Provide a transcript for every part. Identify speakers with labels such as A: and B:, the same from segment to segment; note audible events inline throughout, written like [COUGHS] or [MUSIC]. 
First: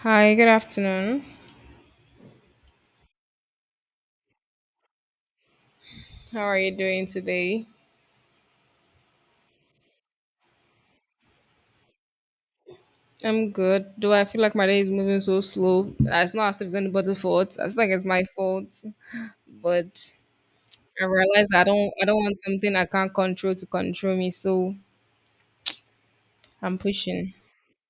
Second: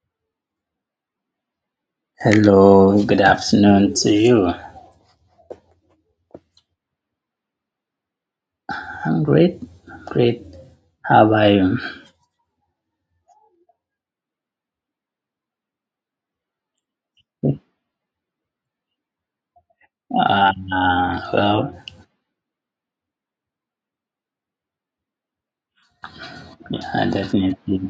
A: Hi, good afternoon.
B: Hello, good afternoon to you.
A: How are you doing today?
B: I'm great. I'm great. How about you?
A: I'm good, though I feel like my day is moving so slow. It's not as if it's anybody's fault. I think it's my fault. But
B: Uh,
A: I realize I
B: well,
A: don't I don't want something I can't control to control me, so I'm pushing.
B: definitely.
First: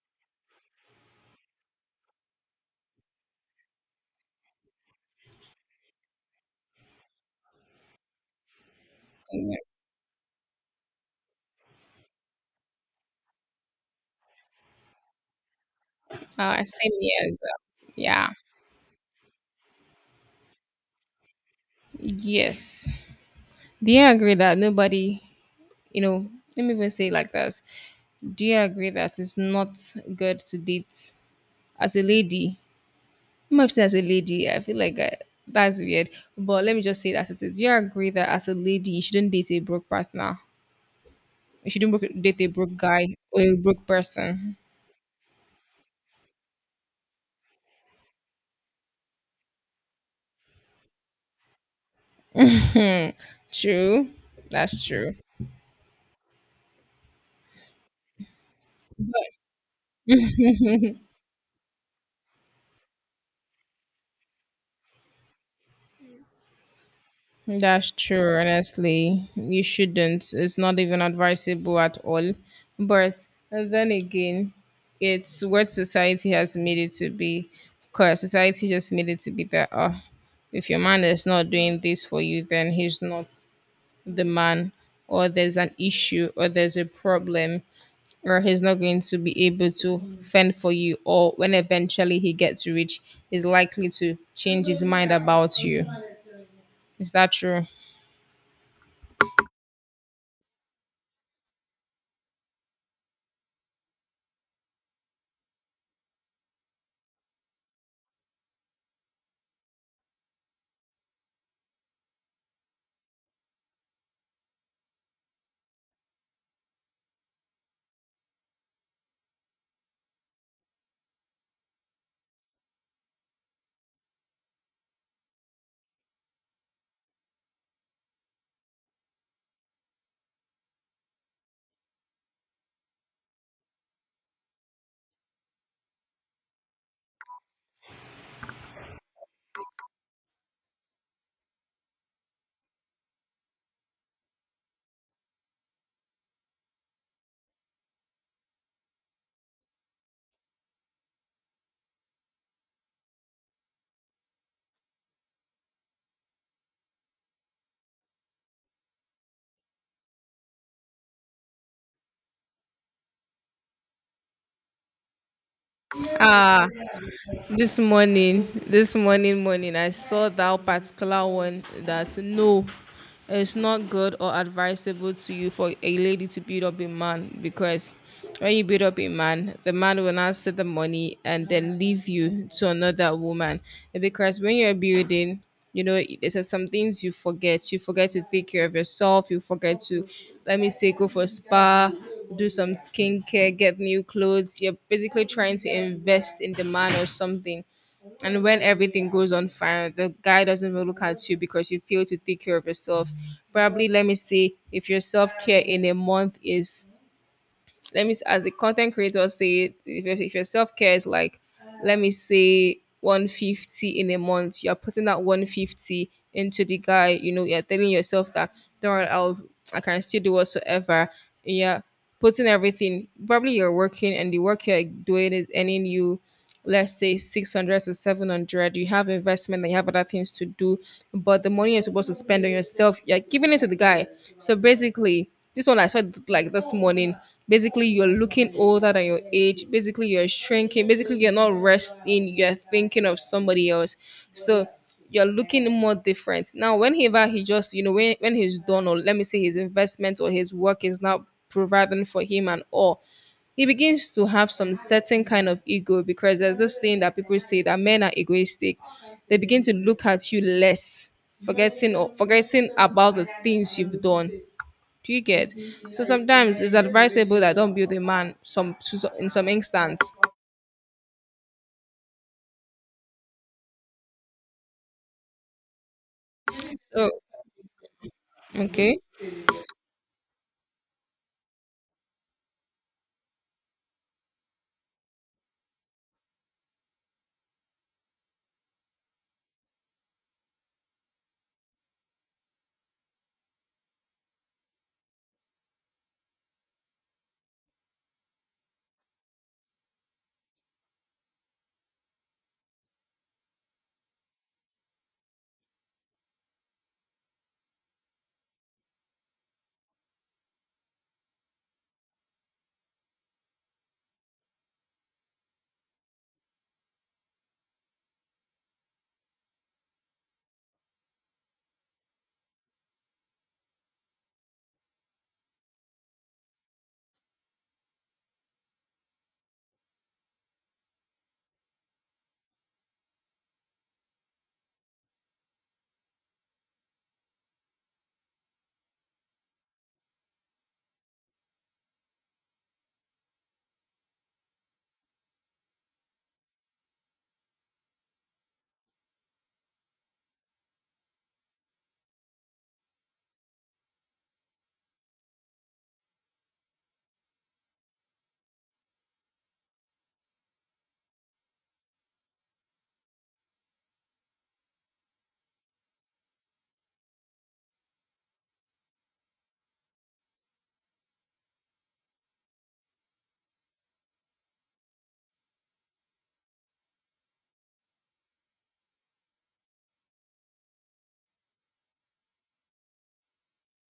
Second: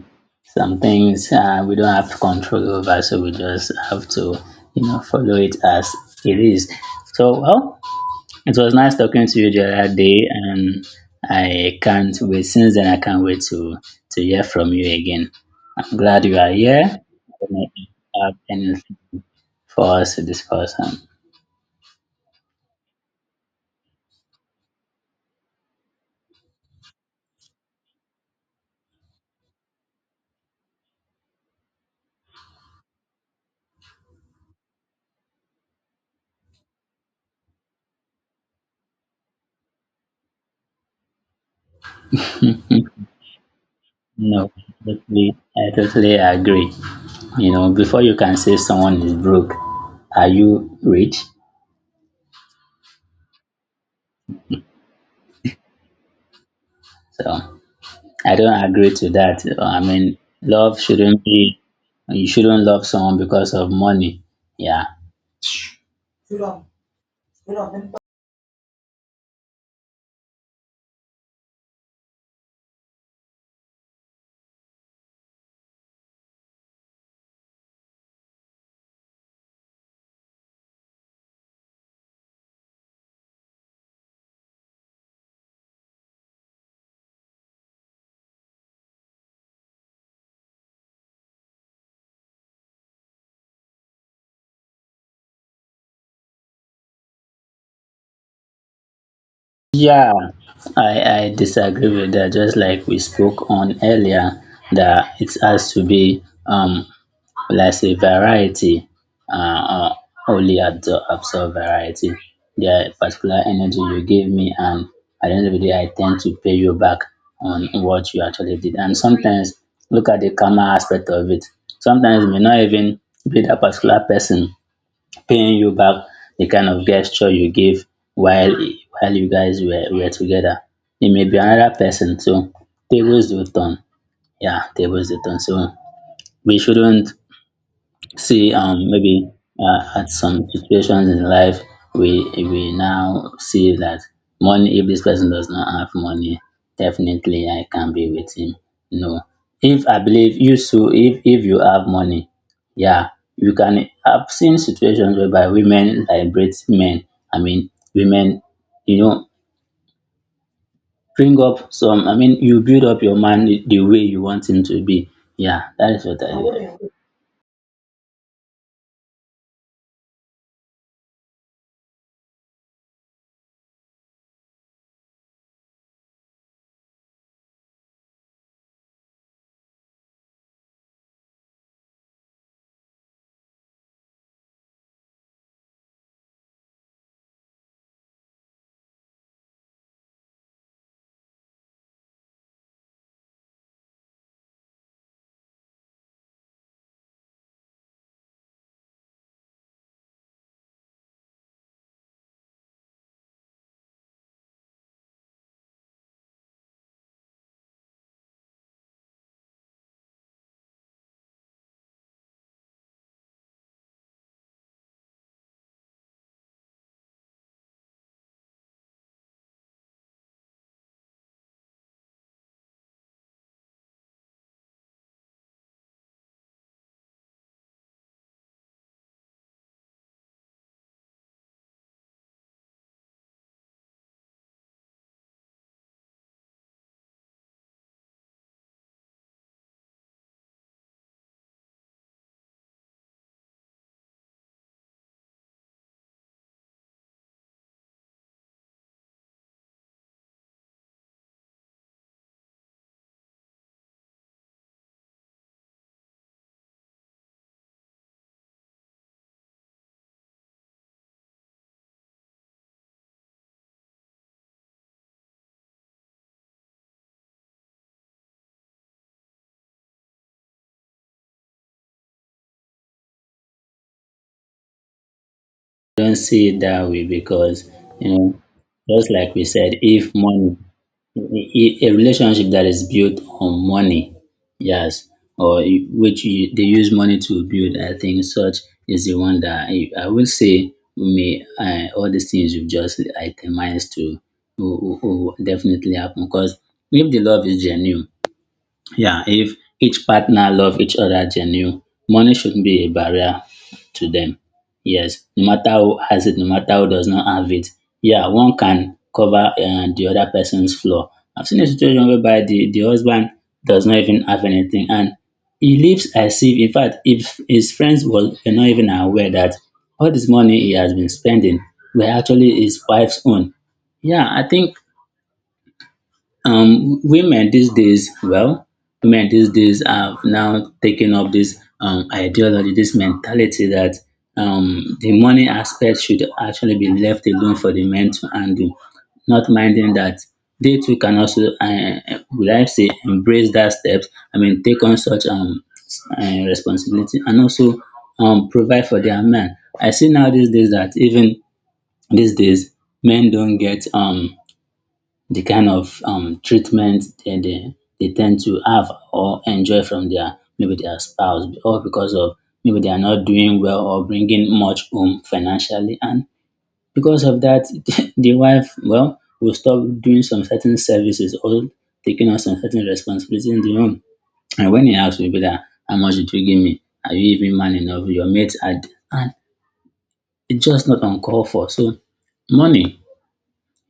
B: Some things we don't have control over, so we just have to, you know, follow it as it is. So, well, it was nice talking to you the other day, and I can't wait. Since then, I can't wait to hear from you again. I'm glad you are here.
A: Same here
B: I
A: as
B: don't know if you
A: well. Yeah.
B: have anything for us to discuss on.
A: Yes. Do you agree that nobody, you know, let me even say it like this. Do you agree that it's not good to date as a lady? I'm not saying as a lady, I feel like I, that's weird. But let me just say that it is. You agree that as a lady, you shouldn't date a broke partner. You shouldn't broke, date a broke guy or a broke
B: No,
A: person.
B: totally, I totally agree. You know, before you can say someone is broke, are you rich?
A: True. That's true.
B: So I don't agree to that. I mean, love shouldn't be, you shouldn't love someone because of money. Yeah.
A: That's true. Honestly, you shouldn't. It's not even advisable at all. But then again, it's what society has made it to be. Because society just made it to be that, oh, if your man is not doing this for you, then he's not. The man, or there's an issue or there's a problem, or he's not going to be able to fend for you, or when eventually he gets rich he's likely to change his mind about you. Is that true?
B: Yeah, I disagree with that. Just like we spoke on earlier, that it has to be like sey variety uh, uh, only absorb variety. The particular energy you give me, and at the end of the day I tend to pay you back on what you actually did. And sometimes look at the karma aspect of it, sometimes e may not even be dat particular person paying you back the kind of gesture you give while you guys were together. It may be another person, so tables do turn, yeah, tables do turn. So we shouldn't see maybe at some situations in life we now see that money, if this person does not have money, definitely I can be with him. No, if I believe you, so if you have money, yeah, you can. I've seen situations whereby women liberate men, I mean women, you know, bring up some, I mean you build up your man the way you want him to be. Yeah, that is what
A: Ah,
B: I
A: this morning I saw that particular one that no, it's not good or advisable to you for a lady to build up a man, because when you build up a man, the man will not set the money and then leave you to another woman. Because when you're building, you know, there's just some things you forget. You forget to take care of yourself, you forget to, let me say, go for spa, do some skincare, get new clothes. You're basically trying to invest in the man or something. And when everything goes on fire, the guy doesn't even look at you because you fail to take care of yourself. Probably, let me see, if your self care in a month is, as the content creator say it, if your- if your self-care is like, let me say, 150 in a month, you're putting that 150 into the guy. You know, you're telling yourself that don't worry, I'll, I can still do whatsoever, yeah, putting everything. Probably you're working and the work you're doing is earning you, let's say, 600 to 700. You have investment, you have other things to do, but the money you're supposed to spend on yourself, you're giving it to the guy. So basically, this one I saw it like this morning, basically you're looking older than your age, basically you're shrinking, basically you're not resting, you're thinking of somebody else. So you're looking more different now. Whenever he just, you know, when he's done, or let me say his investment or his work is not providing for him and all, he begins to have some certain kind of ego, because there's this thing that people say that men are egoistic. They begin to look at you less, forgetting or forgetting about the things you've done. Do you get? So sometimes it's advisable that don't build a man. In some instance.
B: don't see it that way,
A: So
B: because you know,
A: okay.
B: just like we said, if money, a relationship that is built on money, yes, or which you, they use money to build, I think such is the one that I will say may, all these things you've just itemized to will, will definitely happen. Because if the love is genuine, yeah, if each partner love each other genuine, money shouldn't be a barrier to them. Yes, no matter who has it, no matter who does not have it. Yeah, one can cover the other person's flaw. I've seen a situation whereby the husband does not even have anything, and he lives as if, in fact, if his friends were not even aware that all this money he has been spending were actually his wife's own. Yeah, I think women these days, well, women these days have now taken up this ideology, this mentality, that the money aspect should actually be left alone for the men to handle, not minding that they too can also, would I say embrace that step, I mean take on such responsibility and also provide for their men. I see now these days that even these days men don't get the kind of treatment they tend to have or enjoy from their, maybe their spouse, or because of maybe they are not doing well or bringing much home financially. And because of that, [LAUGHS] the wife, well, will stop doing some certain services or taking on some certain responsibility in the home. And when he asks, will that, how much did you give me, are you even man enough, your mates had? And it's just not uncalled for. So money,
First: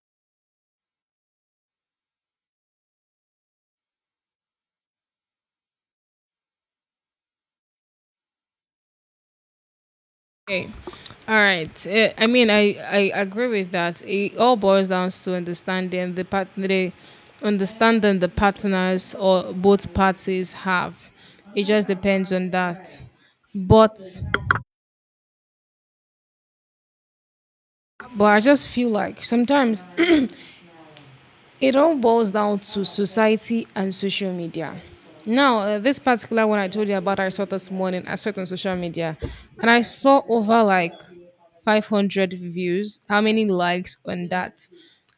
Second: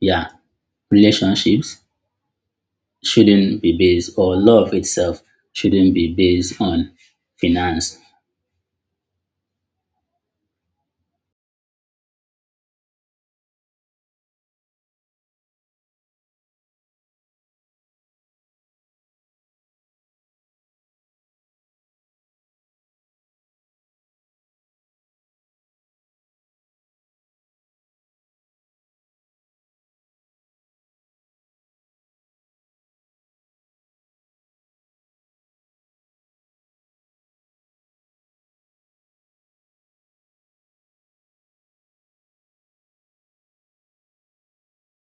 B: yeah, relationships shouldn't be based, or love itself shouldn't be based on finance.
A: Okay. All right. Eh, I mean, I agree with that. It all boils down to understanding the part, the understanding the partners or both parties have. It just depends on that. But I just feel like sometimes it all boils down to society and social media. Now, this particular one I told you about, I saw this morning. I saw it on social media, and I saw over like 500 views. How many likes on that?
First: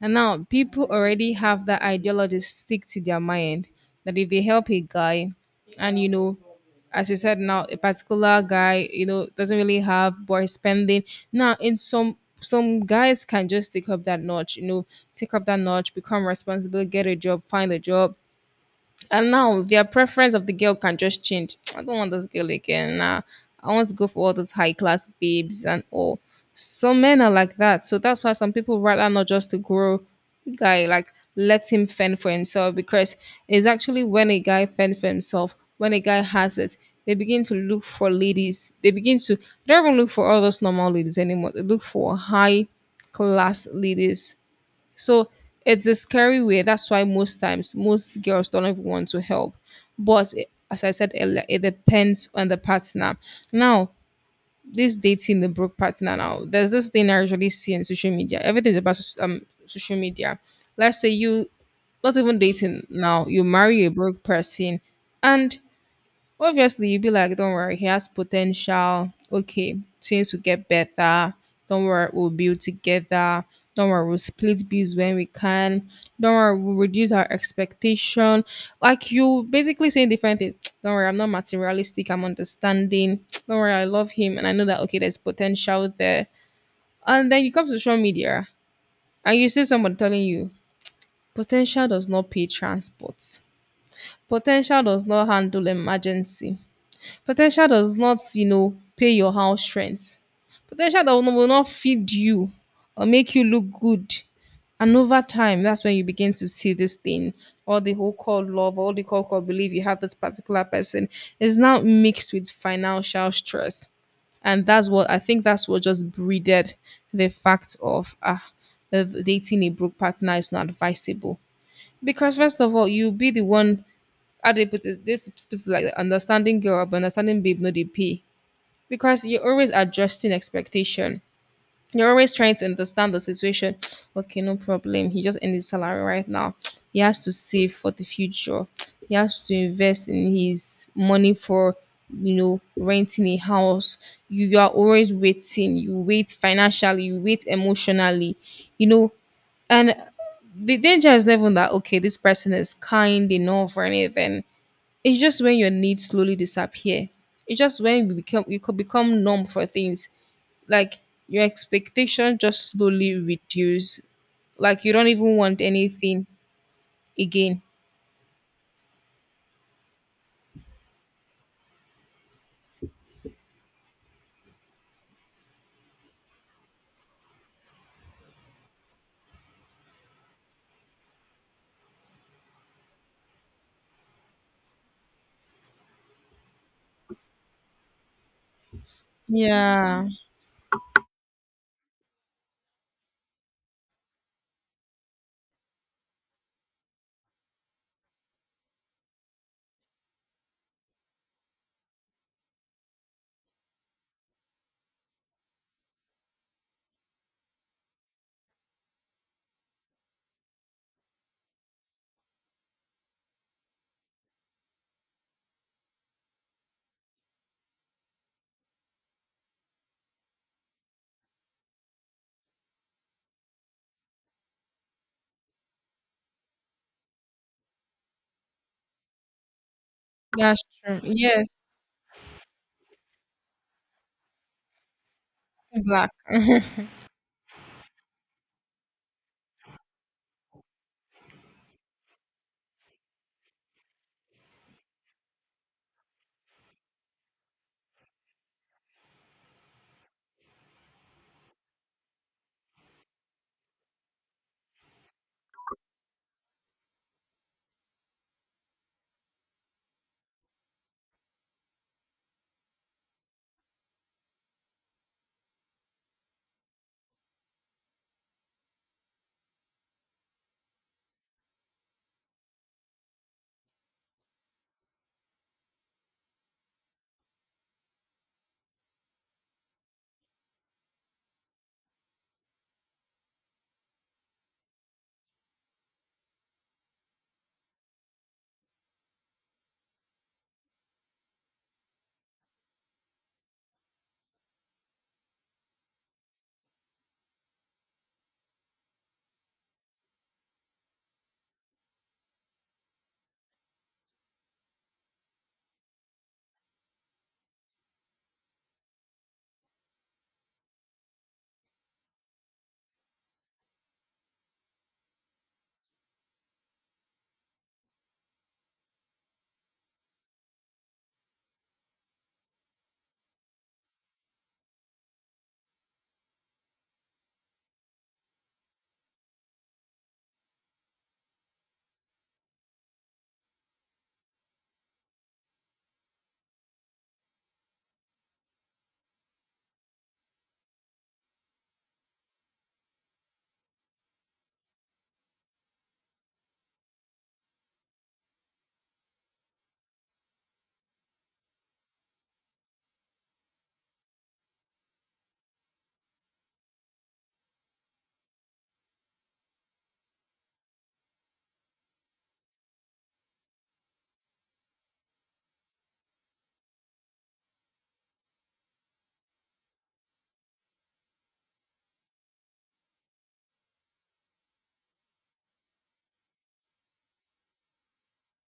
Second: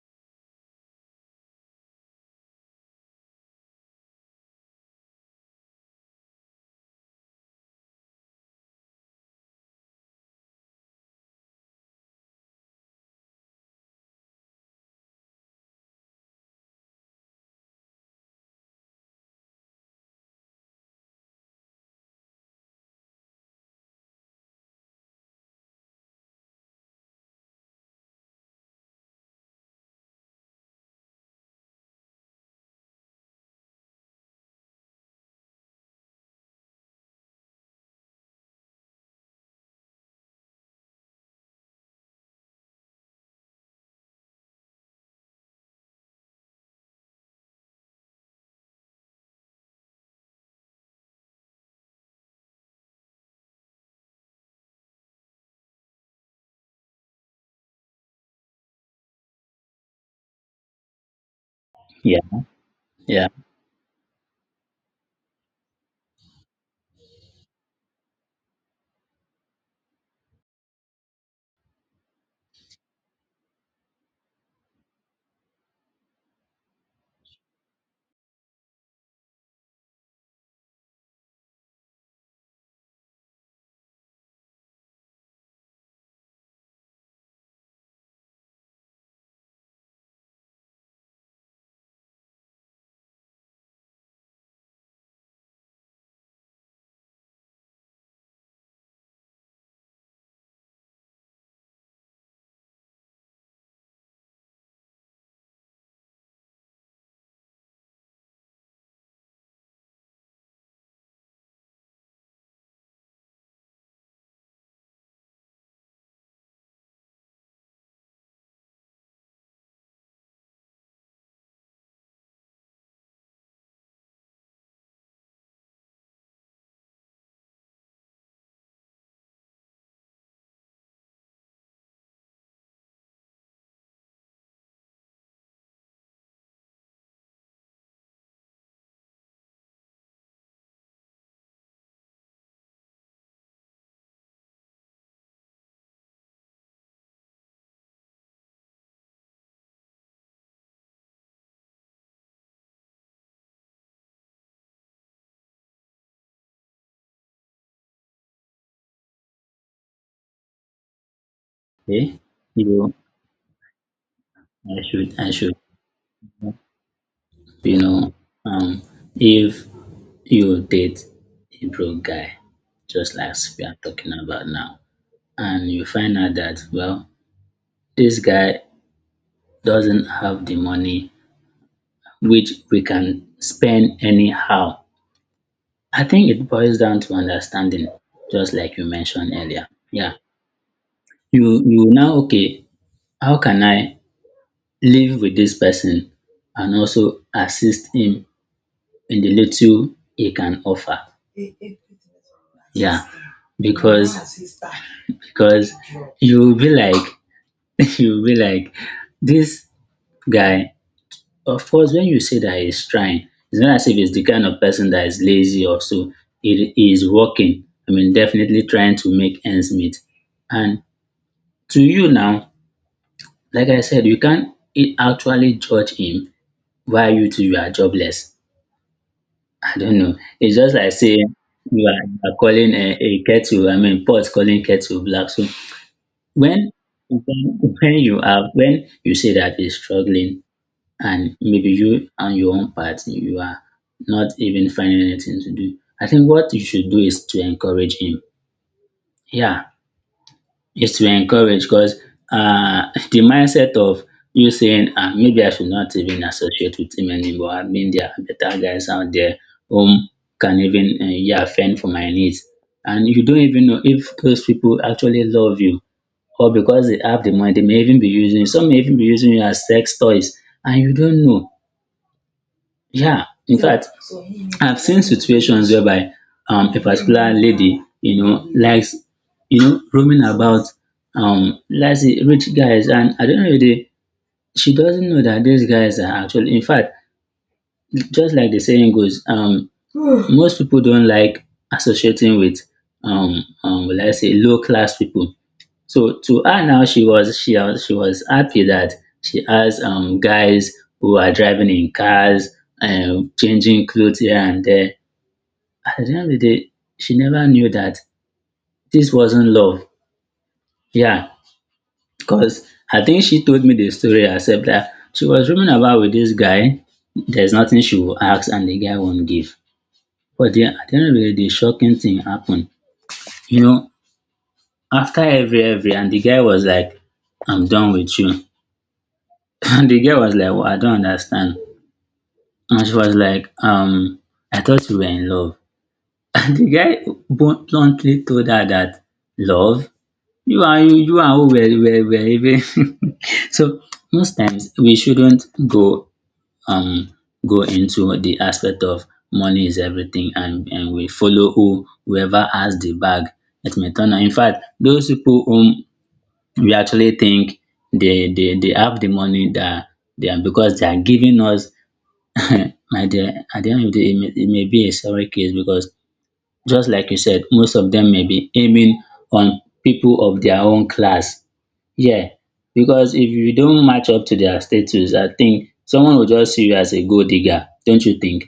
A: And now people already have that ideology stick to their mind that if they help a guy, and you know, as you said now, a particular guy, you know, doesn't really have boy spending. Now in some, guys can just take up that notch, you know, take up that notch, become responsible, get a job, find a job, and now their preference of the girl can just change. [TSK] I don't want this girl again. Nah, I want to go for all those high class babes and all. Some men are like that. So that's why some people rather not just to grow a guy, like let him fend for himself, because it's actually when a guy fend for himself, when a guy has it, they begin to look for ladies. They begin to they don't even look for all those normal ladies anymore. They look for high class ladies. So it's a scary way. That's why most times most girls don't even want to help. But eh, as I said earlier, it depends on the partner. Now, this dating the broke partner now, there's this thing I usually see on social media. Everything's about social media. Let's say you not
B: Yeah,
A: even dating now,
B: yeah.
A: you marry a broke person and obviously, you'll be like, don't worry, he has potential. Okay, things will get better. Don't worry, we'll build together. Don't worry, we'll split bills when we can. Don't worry, we'll reduce our expectation. Like you basically saying different things. [TSK] Don't worry, I'm not materialistic, I'm understanding. [TSK] Don't worry, I love him and I know that okay, there's potential there. And then you come to social media and you see someone telling you potential does not pay transport. Potential does not handle emergency. Potential does not, you know, pay your house rent. Potential that will not feed you or make you look good. And over time, that's when you begin to see this thing. All the whole called love, all the call called belief you have this particular person, is now mixed with financial stress. And that's what I think, that's what just breeded the fact of ah, of dating a broke partner is not advisable. Because first of all, you'll be the one, how do you put it? This is like the understanding girl, but understanding babe, no, they pay. Because you're always adjusting expectation. You're always trying to understand the situation. [TSK] Okay, no problem. He just ended his salary right now. [TSK] He has to save for the future. [TSK] He has to invest in his money for, you know, renting a house. You are always waiting. You wait financially, you wait emotionally, you know. And the danger is never that, okay, this person is kind enough or anything. It's just when your needs slowly disappear. It's just when we become, you could become numb for things. Like your
B: Okay.
A: expectation just
B: You,
A: slowly reduce.
B: I
A: Like you don't
B: should I
A: even
B: should
A: want anything again.
B: you know, um if you date a broke guy, just like we are talking about now, and you find out that, well, this guy doesn't have the money which we can spend anyhow, I think it boils down to understanding, just like you mentioned earlier.
A: Yeah,
B: Yeah. You now okay, how can I live with this person and also assist him in the little he can offer? Yeah, because because you'll be like, [LAUGHS] you'll be like, this guy. Of course, when you say that he's trying, it's not as if he's the kind of person that is lazy or so. He is working. I mean, definitely trying to make ends meet. And to you now, like I said, you can't actually judge him while you two you are jobless. I don't know. It's
A: that's
B: just like
A: true.
B: saying
A: Yes,
B: you are calling a kettle, I mean pot calling kettle black. So
A: black.
B: when when you are, when you say that is struggling, and maybe you on your own part you are not even finding anything to do, I think what you should do is to encourage him. Yeah, is to encourage. Because uh, [LAUGHS] the mindset of you saying, ah, maybe I should not even associate with him anymore, I mean, there are better guys out there whom can even, yeah, fend for my needs. And you don't even know if those people actually love you, or because they have the money, they may even be using you. Some may even be using you as sex toys, and you don't know. Yeah, in fact, I've seen situations whereby a particular lady, you know, likes, you know, roaming about, let's say rich guys, and at the end of the day, she doesn't know that these guys are actually, in fact, just like the saying goes, [SIGHS] most people don't like associating with, let's say low class people. So to her now, she was happy that she has guys who are driving in cars and changing clothes here and there. At the end of the day, she never knew that this wasn't love. Yeah, because I think she told me the story herself, that she was roaming about with this guy. There's nothing she will ask, and the guy won't give. But then at the end of the day, the shocking thing happened. You know, after every, and the guy was like, "I'm done with you." [LAUGHS] The girl was like, "Wow, I don't understand." And she was like, I thought we were in love. [LAUGHS] And the guy bluntly told her that, love? You are you, you are who we're, we're even. [LAUGHS] So most times we shouldn't go um go into the aspect of money is everything, and we follow who, whoever has the bag. It may turn out, in fact, those people whom we actually think they have the money that they are, because they are giving us [COUGHS] at the, at the end of the day, it may be a several case. Because just like you said, most of them may be aiming on people of their own class. Yeah, because if you don't match up to their status, I think someone will just see you as a gold digger, don't you think?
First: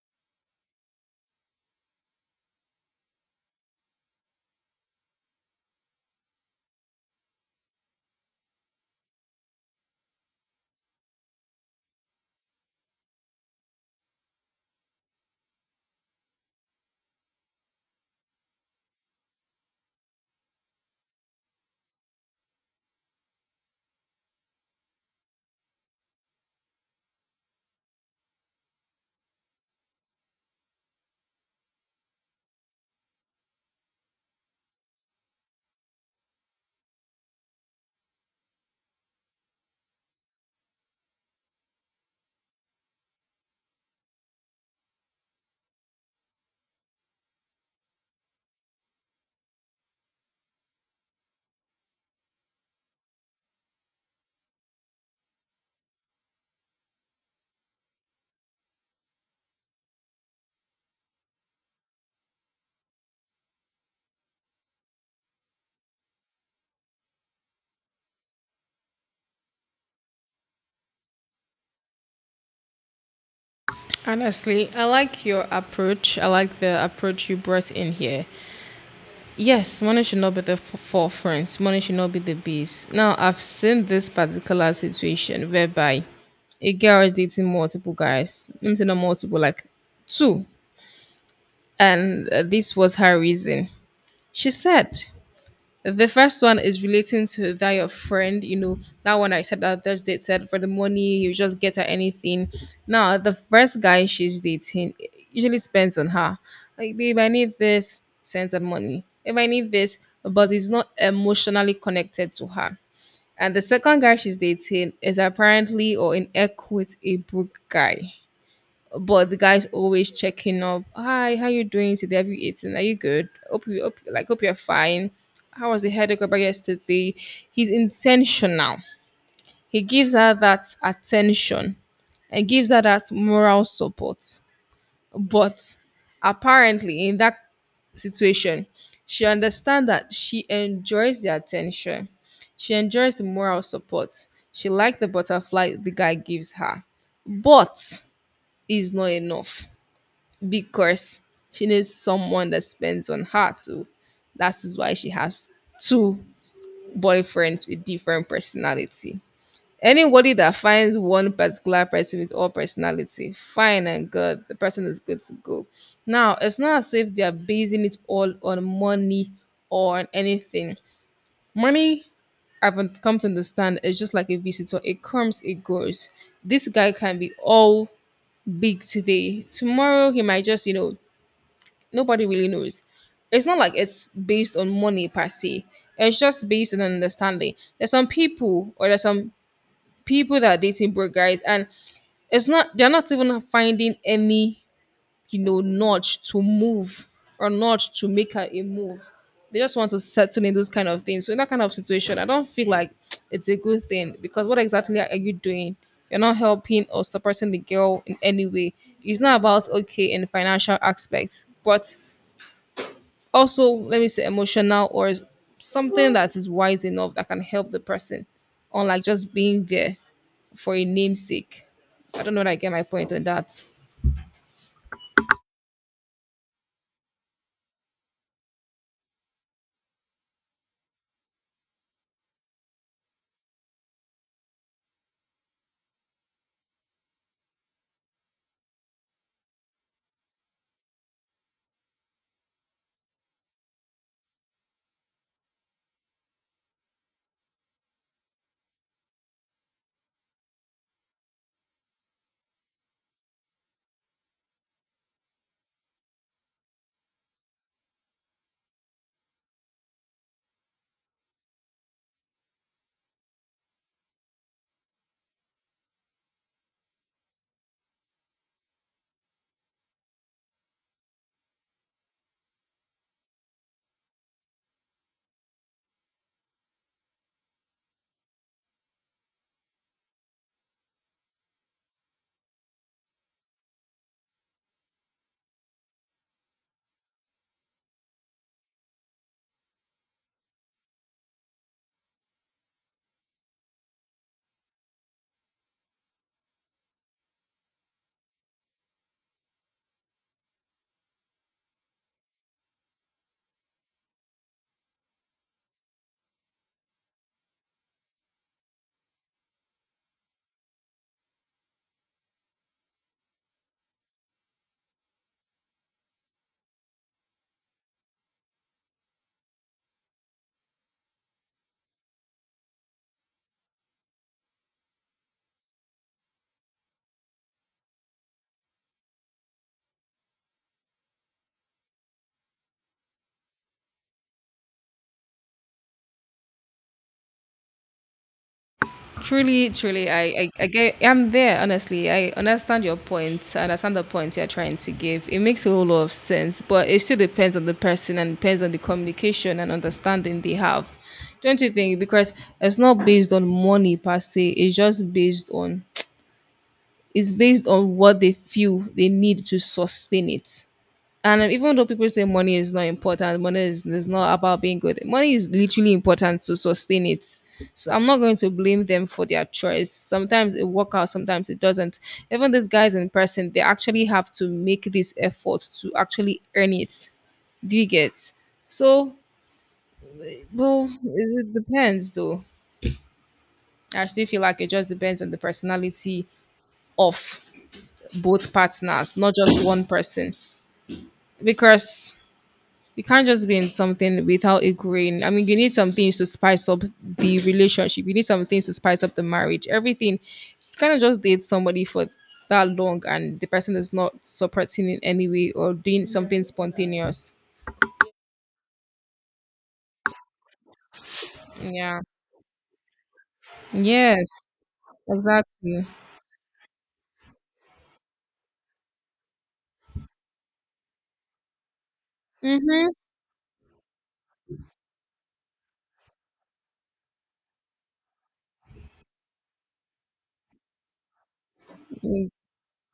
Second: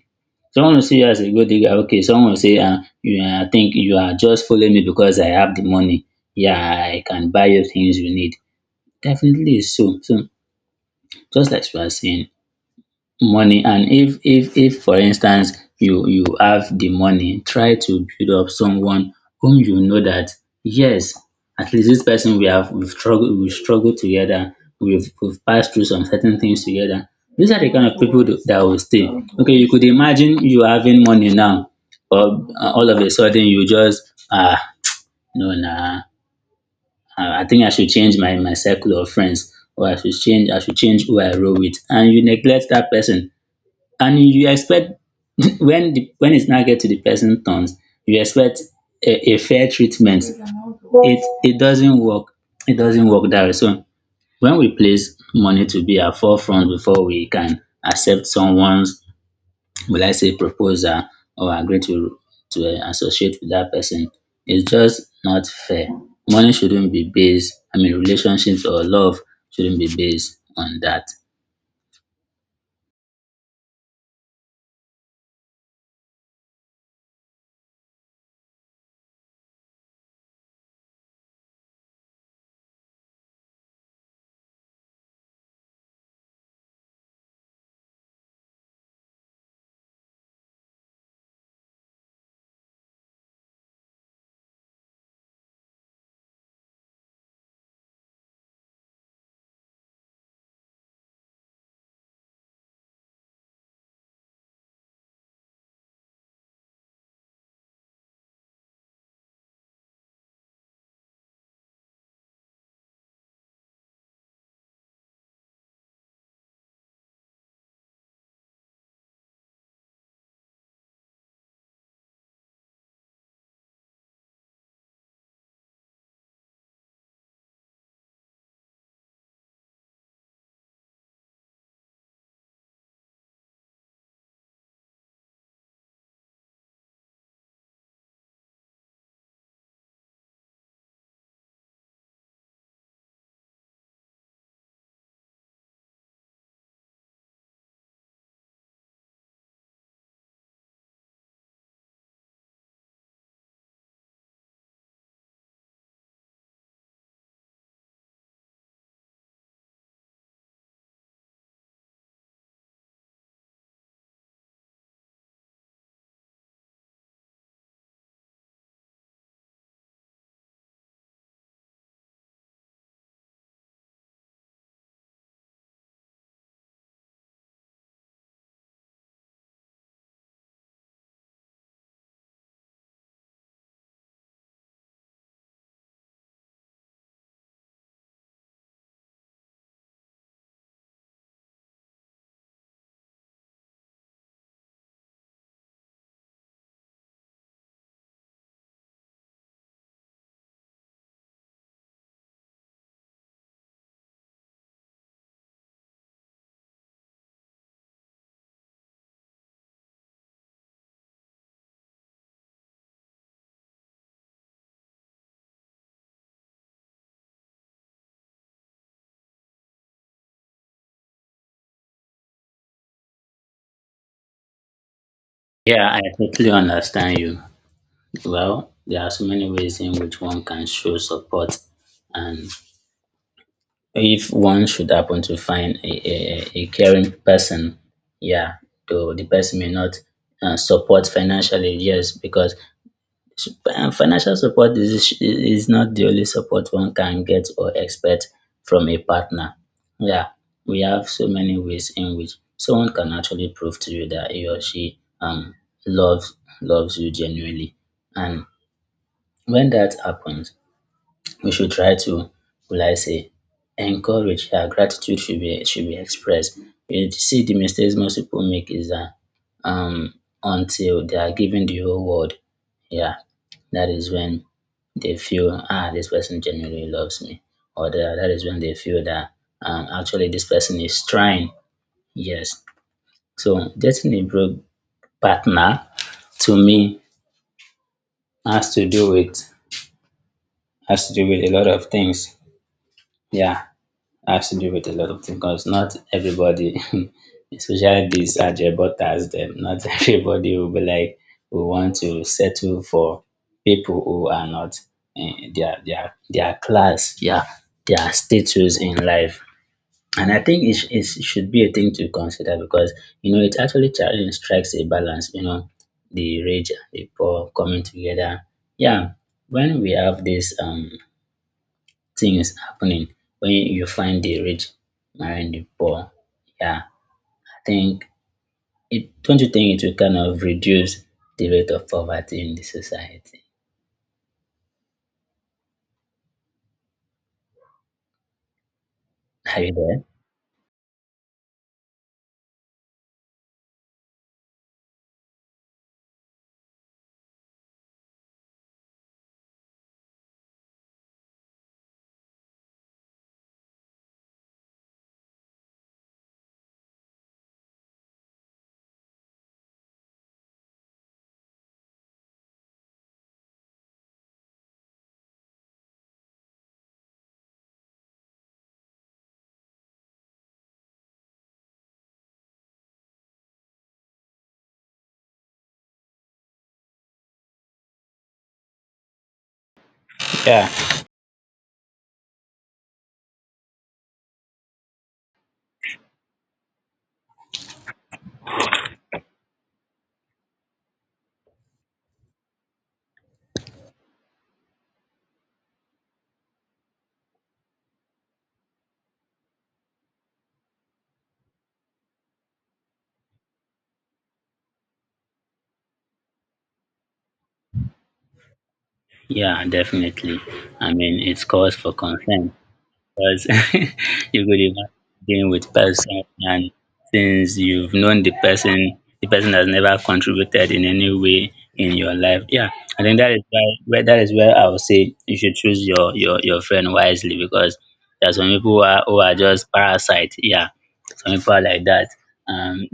B: Someone will see you as a gold digger. Okay, someone will say, you, I think you are just following me because I have the money. Yeah, I can buy you things you need. Definitely is so. So just like you are saying, money, and if if for instance you have the money, try to build up someone whom you know that yes, at least this person we have, we struggled together, we've passed through some certain things together, these are the kind of people that will stay. Okay, you could imagine, you having money now or all of a sudden, you just ah, no, nah, ah, I think I should change my circle of friends, or I should change, I should change who I roll with, and you neglect that person, and you expect [CLEARS THROAT] when the, when it's now get to the person turns, you expect a fair treatment. It doesn't work, it doesn't work that way. So when we place money to be at forefront before we can accept someone's, will I say, proposal, or agree to associate with that person, it's just not fair. Money shouldn't be based, I mean relationships or love shouldn't be based on that.
A: Honestly, I like your approach. I like the approach you brought in here. Yes, money should not be the forefront. Money should not be the base. Now, I've seen this particular situation whereby a girl is dating multiple guys. Let me say not multiple, like two. And this was her reason. She said the first one is relating to that your friend, you know, that one I said that first date said for the money, you just get her anything. Now, the first guy she's dating usually spends on her. Like, babe, I need this, sends her money. If I need this, but it's not emotionally connected to her. And the second guy she's dating is apparently, or in air quotes, a broke guy, but the guy's always checking up. Hi, how you doing today? Have you eaten? Are you good? Hope, like hope you're fine. How was the headache about yesterday? He's intentional. He gives her that attention and gives her that moral support. But apparently, in that situation, she understands that she enjoys the attention. She enjoys the moral support. She likes the butterfly the guy gives her. But it's not enough, because she needs someone that spends on her too. That is why she has two boyfriends with different personality. Anybody that finds one particular person with all personality, fine and good, the person is good to go. Now, it's not as if they are basing it all on money or on anything. Money, I've come to understand, is just like a visitor. It comes, it goes. This guy can be all big today. Tomorrow, he might just, you know, nobody really knows. It's not like it's based on money per se. It's just based on understanding. There's some people, or there's some people that are dating broke guys and it's not, they're not even finding any, you know, nudge to move or nudge to make her a move. They just want to settle in those kind of things. So in that kind of situation, I don't feel like it's a good thing, because what exactly are you doing? You're not helping or supporting the girl in any way. It's not about okay in financial aspects, but also let me say emotional or something that is wise enough that can help the person unlike just being there for a namesake. I don't know that I get my point on that.
B: Yeah, I totally understand you. Well, there are so many ways in which one can show support. And if one should happen to find a, a caring person, yeah, though the person may not, support financially, yes, because financial support is not the only support one can get or expect from a partner. Yeah, we have so many ways in which someone can actually prove to you that he or she, loves, you genuinely. And when that happens, we should try to, will I say, encourage. Yeah, gratitude should be expressed. You see, the mistakes most people make is that um until they are given the whole world, yeah, that is when they feel this person genuinely loves me, or that is when they feel that actually this person is trying. Yes, so getting a broke partner to me has to do with has to do with a lot of things. Yeah, has to do with a lot of things because not everybody, [LAUGHS] especially these Ajabotas, them not [LAUGHS] everybody will be like we want to settle for people who are not in their class, their status in life. And I think it should be a thing to consider because you know it actually challenge strikes a balance. You know, the rich, and the poor coming together. Yeah, when we have this things happening when you find the rich marrying the poor. Yeah, I think it don't you think it will kind of reduce the rate of poverty in the society? Are
A: truly
B: you there?
A: truly I get, I'm there. Honestly, I understand your point. I understand the points you're trying to give. It makes a whole lot of sense, but it still depends on the person and depends on the communication and understanding they have. Don't you think? Because it's not based on money per se, it's just based on, it's based on what they feel they need to sustain it. And even though people say money is not important, money is not about being good. Money is literally important to sustain it. So I'm not going to blame them for their choice. Sometimes it works out, sometimes it doesn't. Even these guys in person, they actually have to make this effort to actually earn it. Do you get? So,
B: Yeah.
A: well, it depends though. I still feel like it just depends on the personality of both partners, not just one person. Because you can't just be in something without agreeing. I mean, you need some things to spice up the relationship. You need some things to spice up the marriage. Everything. You kind of just date somebody for that long, and the person is not supporting in any way or doing something spontaneous.
B: Yeah, definitely. I mean, it's cause for
A: Yeah.
B: concern, because [LAUGHS] you
A: Yes.
B: go dey imagine being with
A: Exactly.
B: person, and since you've known the person has never contributed in any way in your life. Yeah,
A: Mm-hmm.
B: I think that is where I would say you should choose your friend wisely because there's some people who are just parasite. Yeah, some people are like that. Um,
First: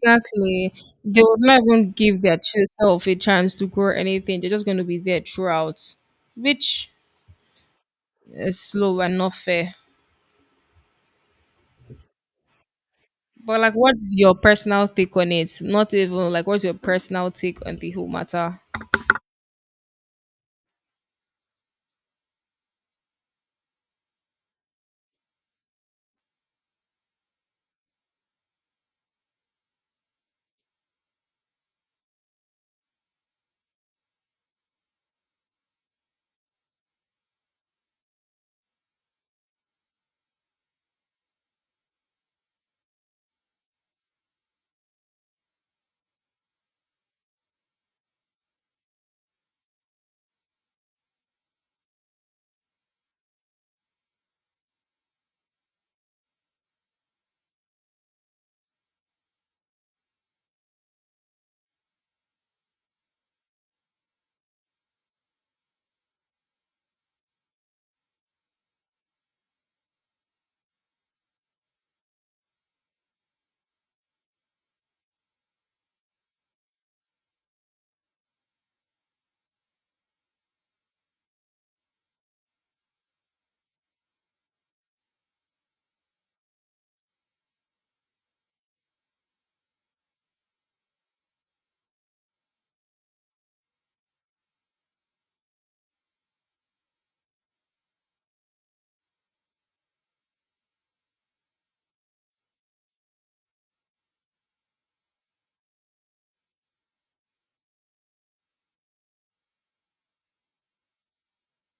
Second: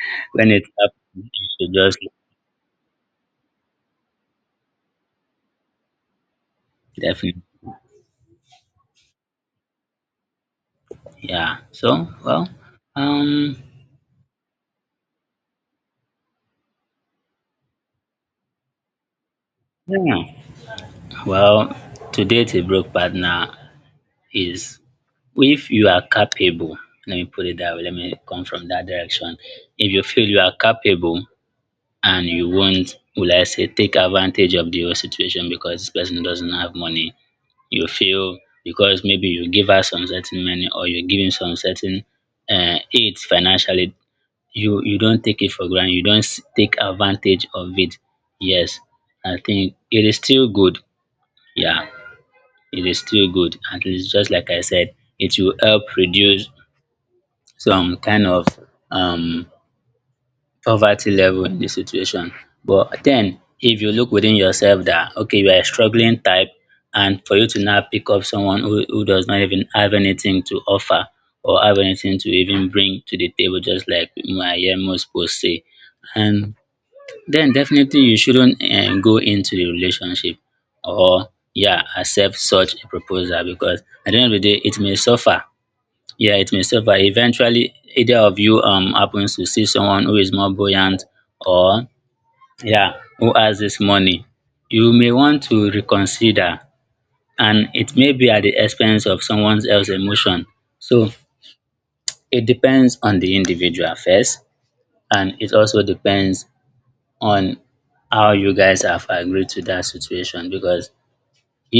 B: [LAUGHS] when it
A: They
B: happens,
A: would
B: you
A: not
B: should
A: even
B: just
A: give their true self a chance to grow anything. They're just going to be there throughout, which
B: definitely,
A: is slow and not fair.
B: yeah. So, well, um,
A: But like, what's your personal take on it? Not even like, what's your personal take on the whole matter?
B: yeah. Well, to date, a broke partner is If you are capable, let me put it that way, let me come from that direction. If you feel you are capable and you won't, will I say, take advantage of the whole situation because this person doesn't have money, you feel because maybe you give her some certain money or you give him some certain aid financially, you don't take it for granted, you don't take advantage of it. Yes, I think it is still good. Yeah, it is still good. At least, just like I said, it will help reduce some kind of um poverty level in the situation. But then if you look within yourself that okay, you are a struggling type and for you to now pick up someone who does not even have anything to offer or have anything to even bring to the table, just like my hear most posts say. And then definitely you shouldn't go into the relationship, or, yeah, accept such a proposal because at the end of the day it may suffer, yeah, it may suffer. Eventually, either of you happens to see someone who is more buoyant or, yeah, who has this money, you may want to reconsider, and it may be at the expense of someone else's emotion. So it depends on the individual first, and it also depends on how you guys have agreed to that situation because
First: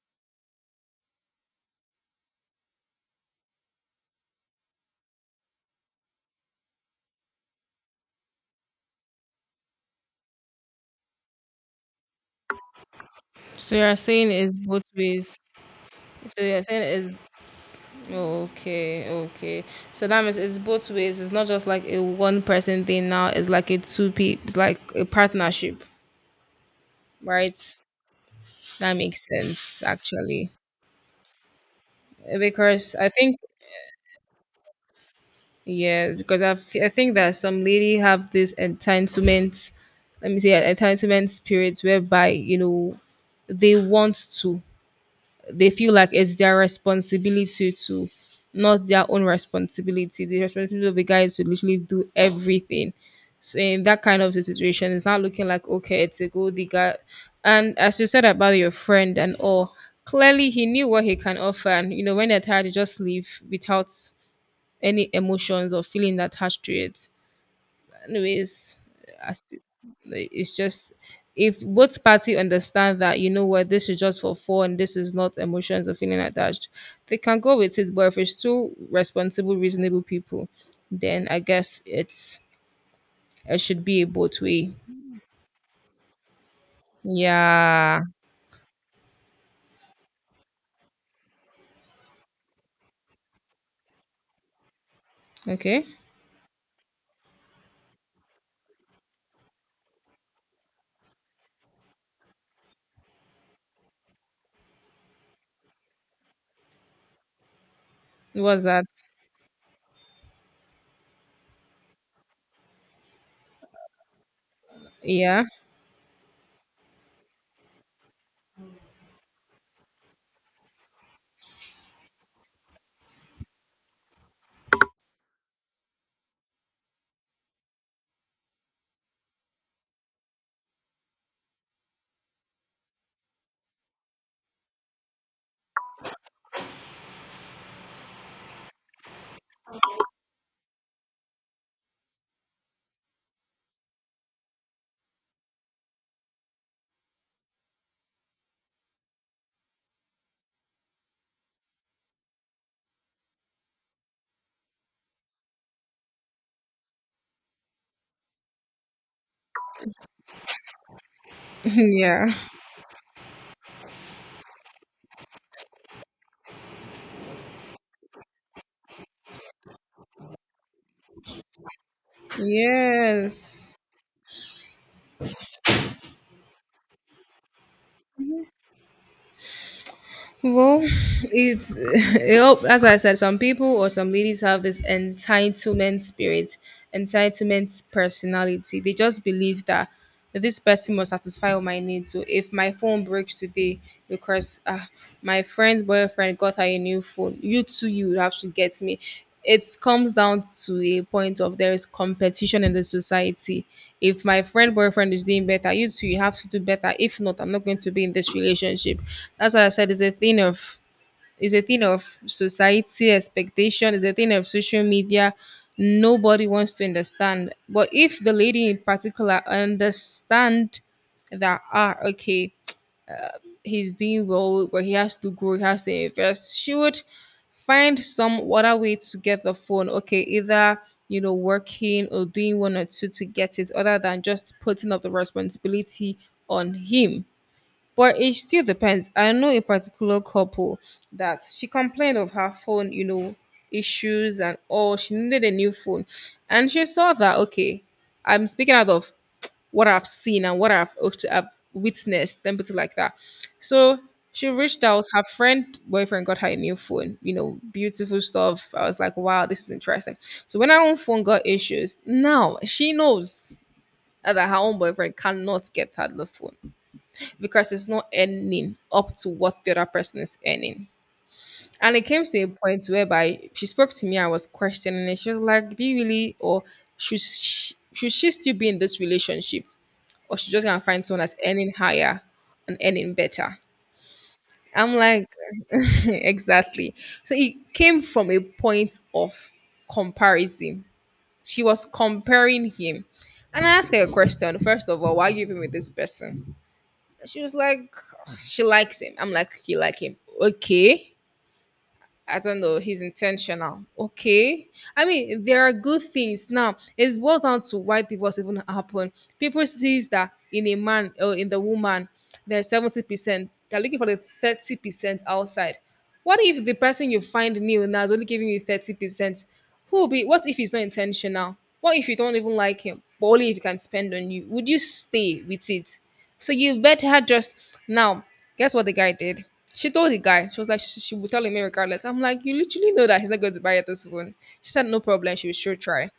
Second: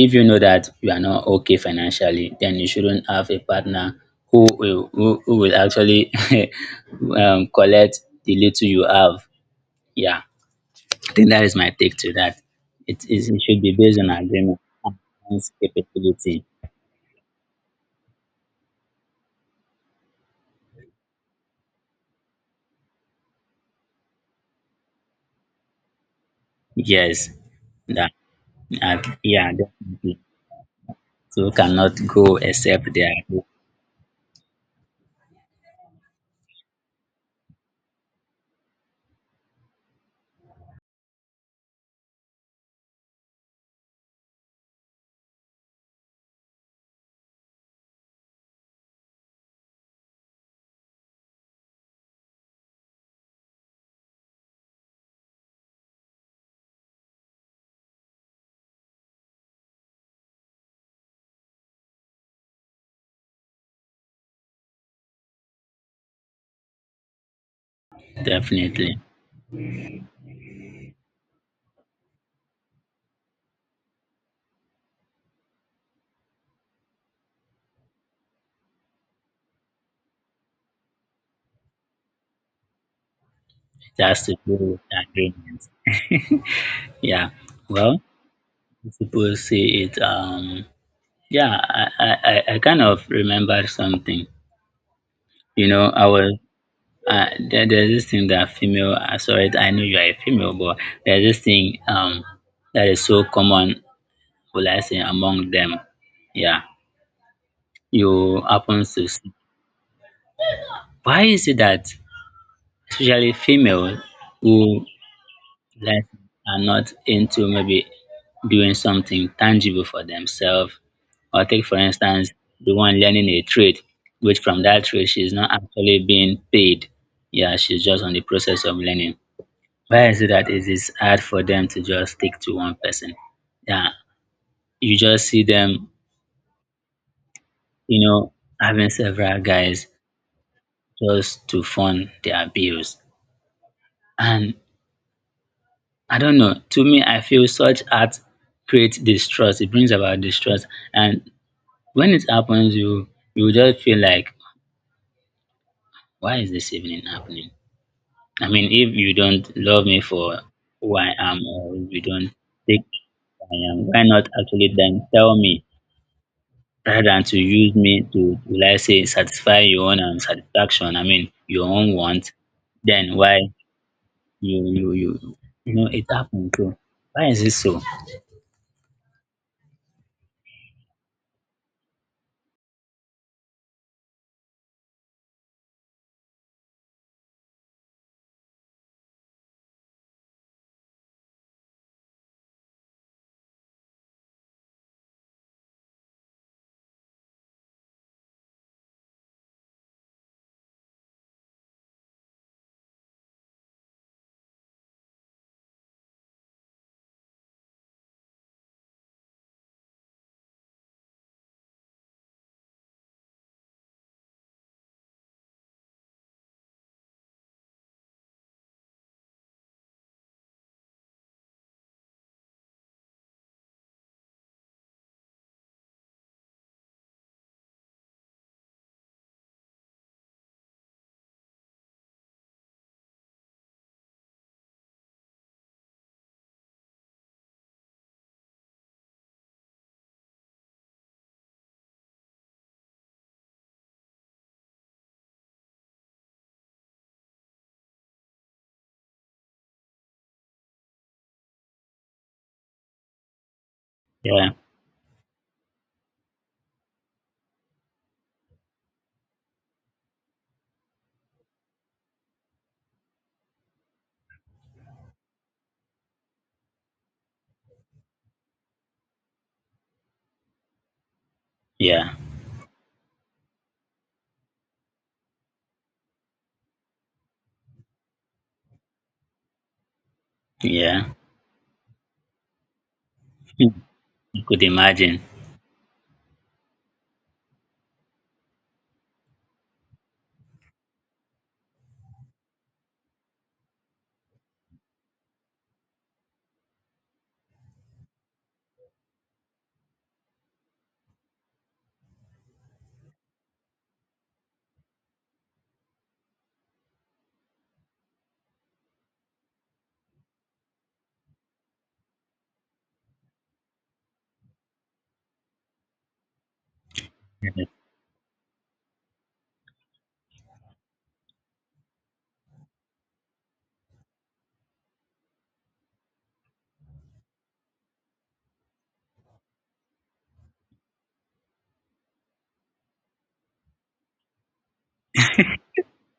B: if you know that you are not okay financially, then you shouldn't have a partner who will, who will actually [LAUGHS] collect the little you have, yeah. I think that is my take to that. It should be
A: So you're
B: based on
A: saying it's
B: agreement
A: both
B: and
A: ways.
B: one's capability.
A: So you're saying it's okay, okay. So that means it's both ways. It's not just like a one person thing now. It's like a two people. It's like a partnership,
B: Yes,
A: right?
B: that,
A: That makes
B: yeah,
A: sense
B: definitely,
A: actually,
B: two cannot go except
A: because
B: they
A: I
B: are.
A: think, yeah, because I I think that some lady have this entitlement, let me say entitlement spirits, whereby you know they want to, they feel like it's their responsibility to, not their own responsibility. The responsibility of the guy is to literally do everything. So in that kind of a situation, it's not looking like okay, it's a goal digger. And as you said about your friend and all, clearly he knew what he can offer, and you know when they're tired, they just leave without any emotions or feeling attached to it. Anyways,
B: Definitely.
A: as like, it's just if both party understand that you know what, this is just for fun, this is not emotions or feeling attached, they can go with it. But if it's two responsible, reasonable people, then I guess it's, it should be
B: It
A: a
B: has to
A: both
B: do
A: way.
B: with agreement, yeah. Well,
A: Yeah.
B: people see it, yeah. I kind of remember something. You
A: Okay.
B: know, I was there's this thing that female. Sorry, I know you are a female, but there's this thing that is so common. Will I say among them? Yeah, you
A: What's
B: happen
A: that?
B: to see. Why is it that especially female who,
A: Yeah.
B: like, are not into maybe doing something tangible for themselves? Or take for instance, the one learning a trade, which from that trade she's not actually being paid. Yeah, she's just on the process of learning. Why is it that it is hard for them to just stick to one person? Yeah, you just see them, you know, having several guys just to fund their bills. And I don't know, to me, I feel such art creates distrust. It brings about distrust. And when it happens, you just feel like, why is this even happening? I mean, if you don't love me for who I am, or if you don't
A: [LAUGHS] Yeah.
B: take who I am, why not actually then tell me rather than to use me to, let's say, satisfy your own satisfaction? I mean, your own want. Then why
A: Yes.
B: you you you you know it happened too? Why is it so?
A: Well, it's [LAUGHS] yep, as I said, some people or some ladies have this entitlement spirit, entitlement personality. They just believe that this person must satisfy all my needs. So if my phone breaks today because my friend's boyfriend got her a new phone, you too, you would have to get me. It comes down to a point of there is competition in the society. If my friend boyfriend is doing better, you too, you have to do better. If not, I'm not going to be in this relationship. That's why I said it's a thing of, it's a thing of society expectation, it's a thing of social media. Nobody wants to understand. But if the lady in particular understand that, ah, okay, he's doing well, but he has to grow, he has to invest, she would find some other way to get the phone okay, either you know working or doing one or two to get it, other than just putting up the responsibility on him. But it still depends. I know a particular couple that she complained of her phone, you know, issues and all. She needed a new phone and she saw that okay, I'm speaking out of what I've seen and what I've witnessed, and put it like that. So she
B: Yeah,
A: reached out. Her friend boyfriend got her a new phone. You know, beautiful stuff. I was like, wow, this is interesting. So when her own phone got issues, now she knows that her own boyfriend cannot get her the phone because it's not earning up to what the other person is earning. And it
B: yeah,
A: came to a point whereby she spoke to me. I was questioning it. She was like, "Do you really, or should she still be in this relationship?" Or she's just gonna find
B: yeah.
A: someone that's earning higher and earning better.
B: Hmm, you could
A: I'm
B: imagine.
A: like, [LAUGHS] exactly. So it came from a point of comparison. She was comparing him. And I asked her a question. First of all, why are you even with this person? She was like, "Oh, she likes him." I'm like, you like him. Okay. I don't know, he's intentional. Okay. I mean, there are good things. Now, it boils down to why divorce even happen. People sees that in a man or in the woman, there's 70%. They're looking for the 30% outside. What if the person you find
B: Yeah.
A: new now is only giving you 30%? Who will be, what if it's not intentional? What if you don't even like him? But only if you can spend on you, would you stay with it? So you better just now. Guess what the guy did? She told the guy, she was like, she would tell him regardless. I'm like, you literally know that he's not going to buy you this phone. She said, no problem. She would sure try.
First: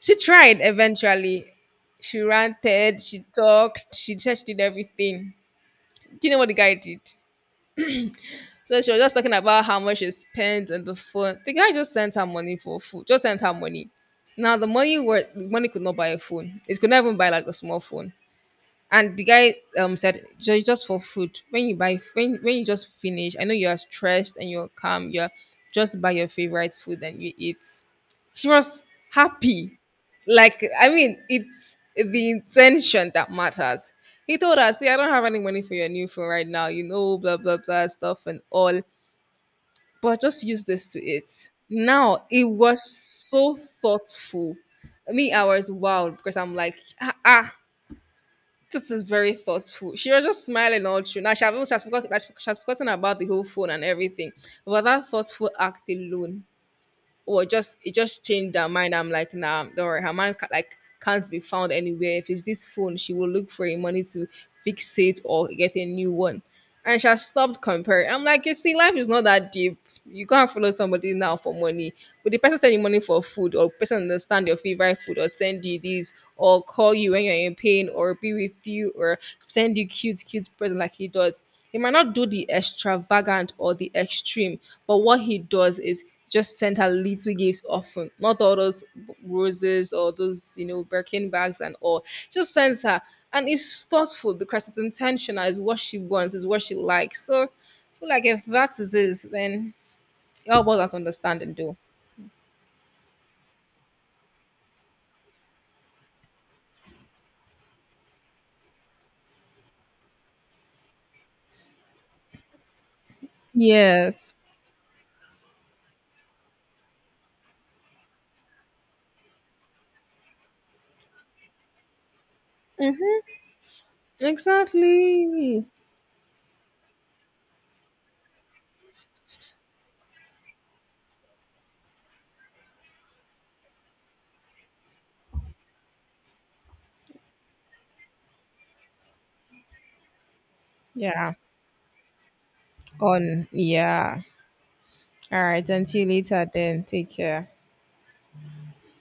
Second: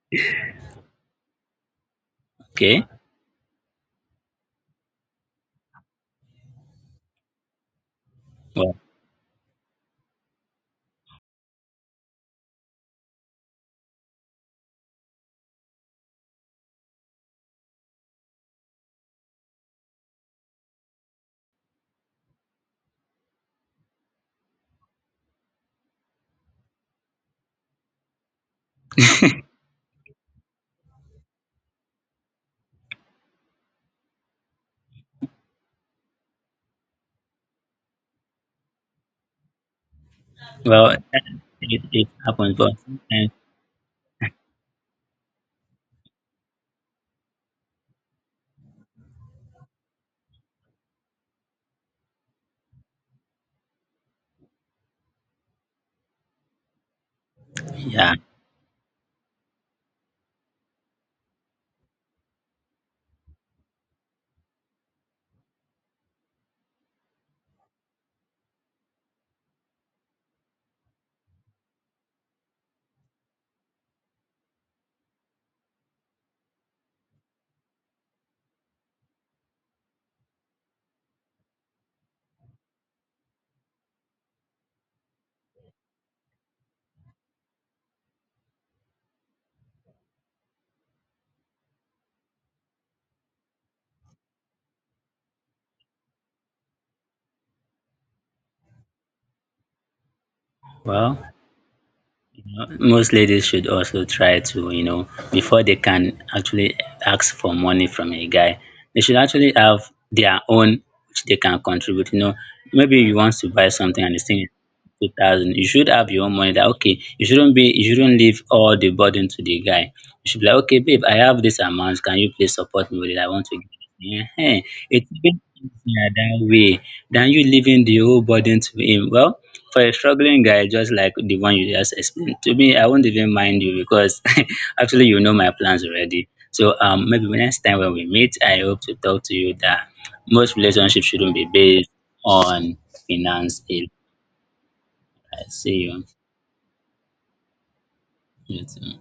A: She tried eventually. She
B: Okay.
A: ranted, she talked, she said she did everything. Do you know what the guy did?
B: Well,
A: So she was just talking about how much she spent on the phone. The guy just sent her money for food, just sent her money. Now the money were, the money could not buy a phone. It could not even buy like a small phone. And the guy said, just for food. When you buy, when you just finish, I know you are stressed and you're calm. You're just buy your favorite food and you eat." She was happy. Like I mean, it's the intention that matters. He told her, "See, I don't have any money for your new phone right now. You know, blah blah blah stuff and all. But just use this
B: well,
A: to it."
B: it
A: Now it
B: happens, but
A: was
B: sometimes,
A: so thoughtful. Me, I was wild because I'm like, ah, ah, this is very thoughtful. She was just smiling all through. Now she has forgotten about the whole phone and everything. But that thoughtful act alone or just, it
B: yeah.
A: just changed her mind. I'm like, nah, don't worry, her man like can't be found anywhere. If it's this phone, she will look for a money to fix it or get a new one. And she has stopped comparing. I'm like, you see, life is not that deep. You can't follow somebody now for money. But the person send you money for food, or person understand your favorite food or send you this or call you when you're in pain or be with you or send you cute, cute present like he does. He might not do the extravagant or the extreme, but what he does is just send her little gifts often. Not all those roses or those, you know, Birkin bags and all. Just sends her. And it's thoughtful because it's intentional, it's what she wants, it's what she likes. So I feel like if that is it, then help us
B: Well,
A: understand and do.
B: most ladies should also try to, before they can actually ask for money from a guy, they should actually have their own which they can contribute. You know, maybe you want to buy something and the
A: Yes.
B: thing is 2,000. You should have your own money that okay, you shouldn't leave all the burden to the guy. You should be like, okay, babe, I have this amount. Can you please support me with it? I want to Yeah, it's even
A: Exactly.
B: easier that way than you leaving the whole burden to him. Well, for a struggling guy just like the one you just explained to me, I won't even mind you because [LAUGHS] actually you know my plans already. So maybe next time when we meet, I hope to talk to you that most relationships
A: Yeah.
B: shouldn't be based on
A: On.
B: finance alone.
A: Yeah. All
B: I
A: right.
B: see you,
A: Until later, then. Take care.
B: you too.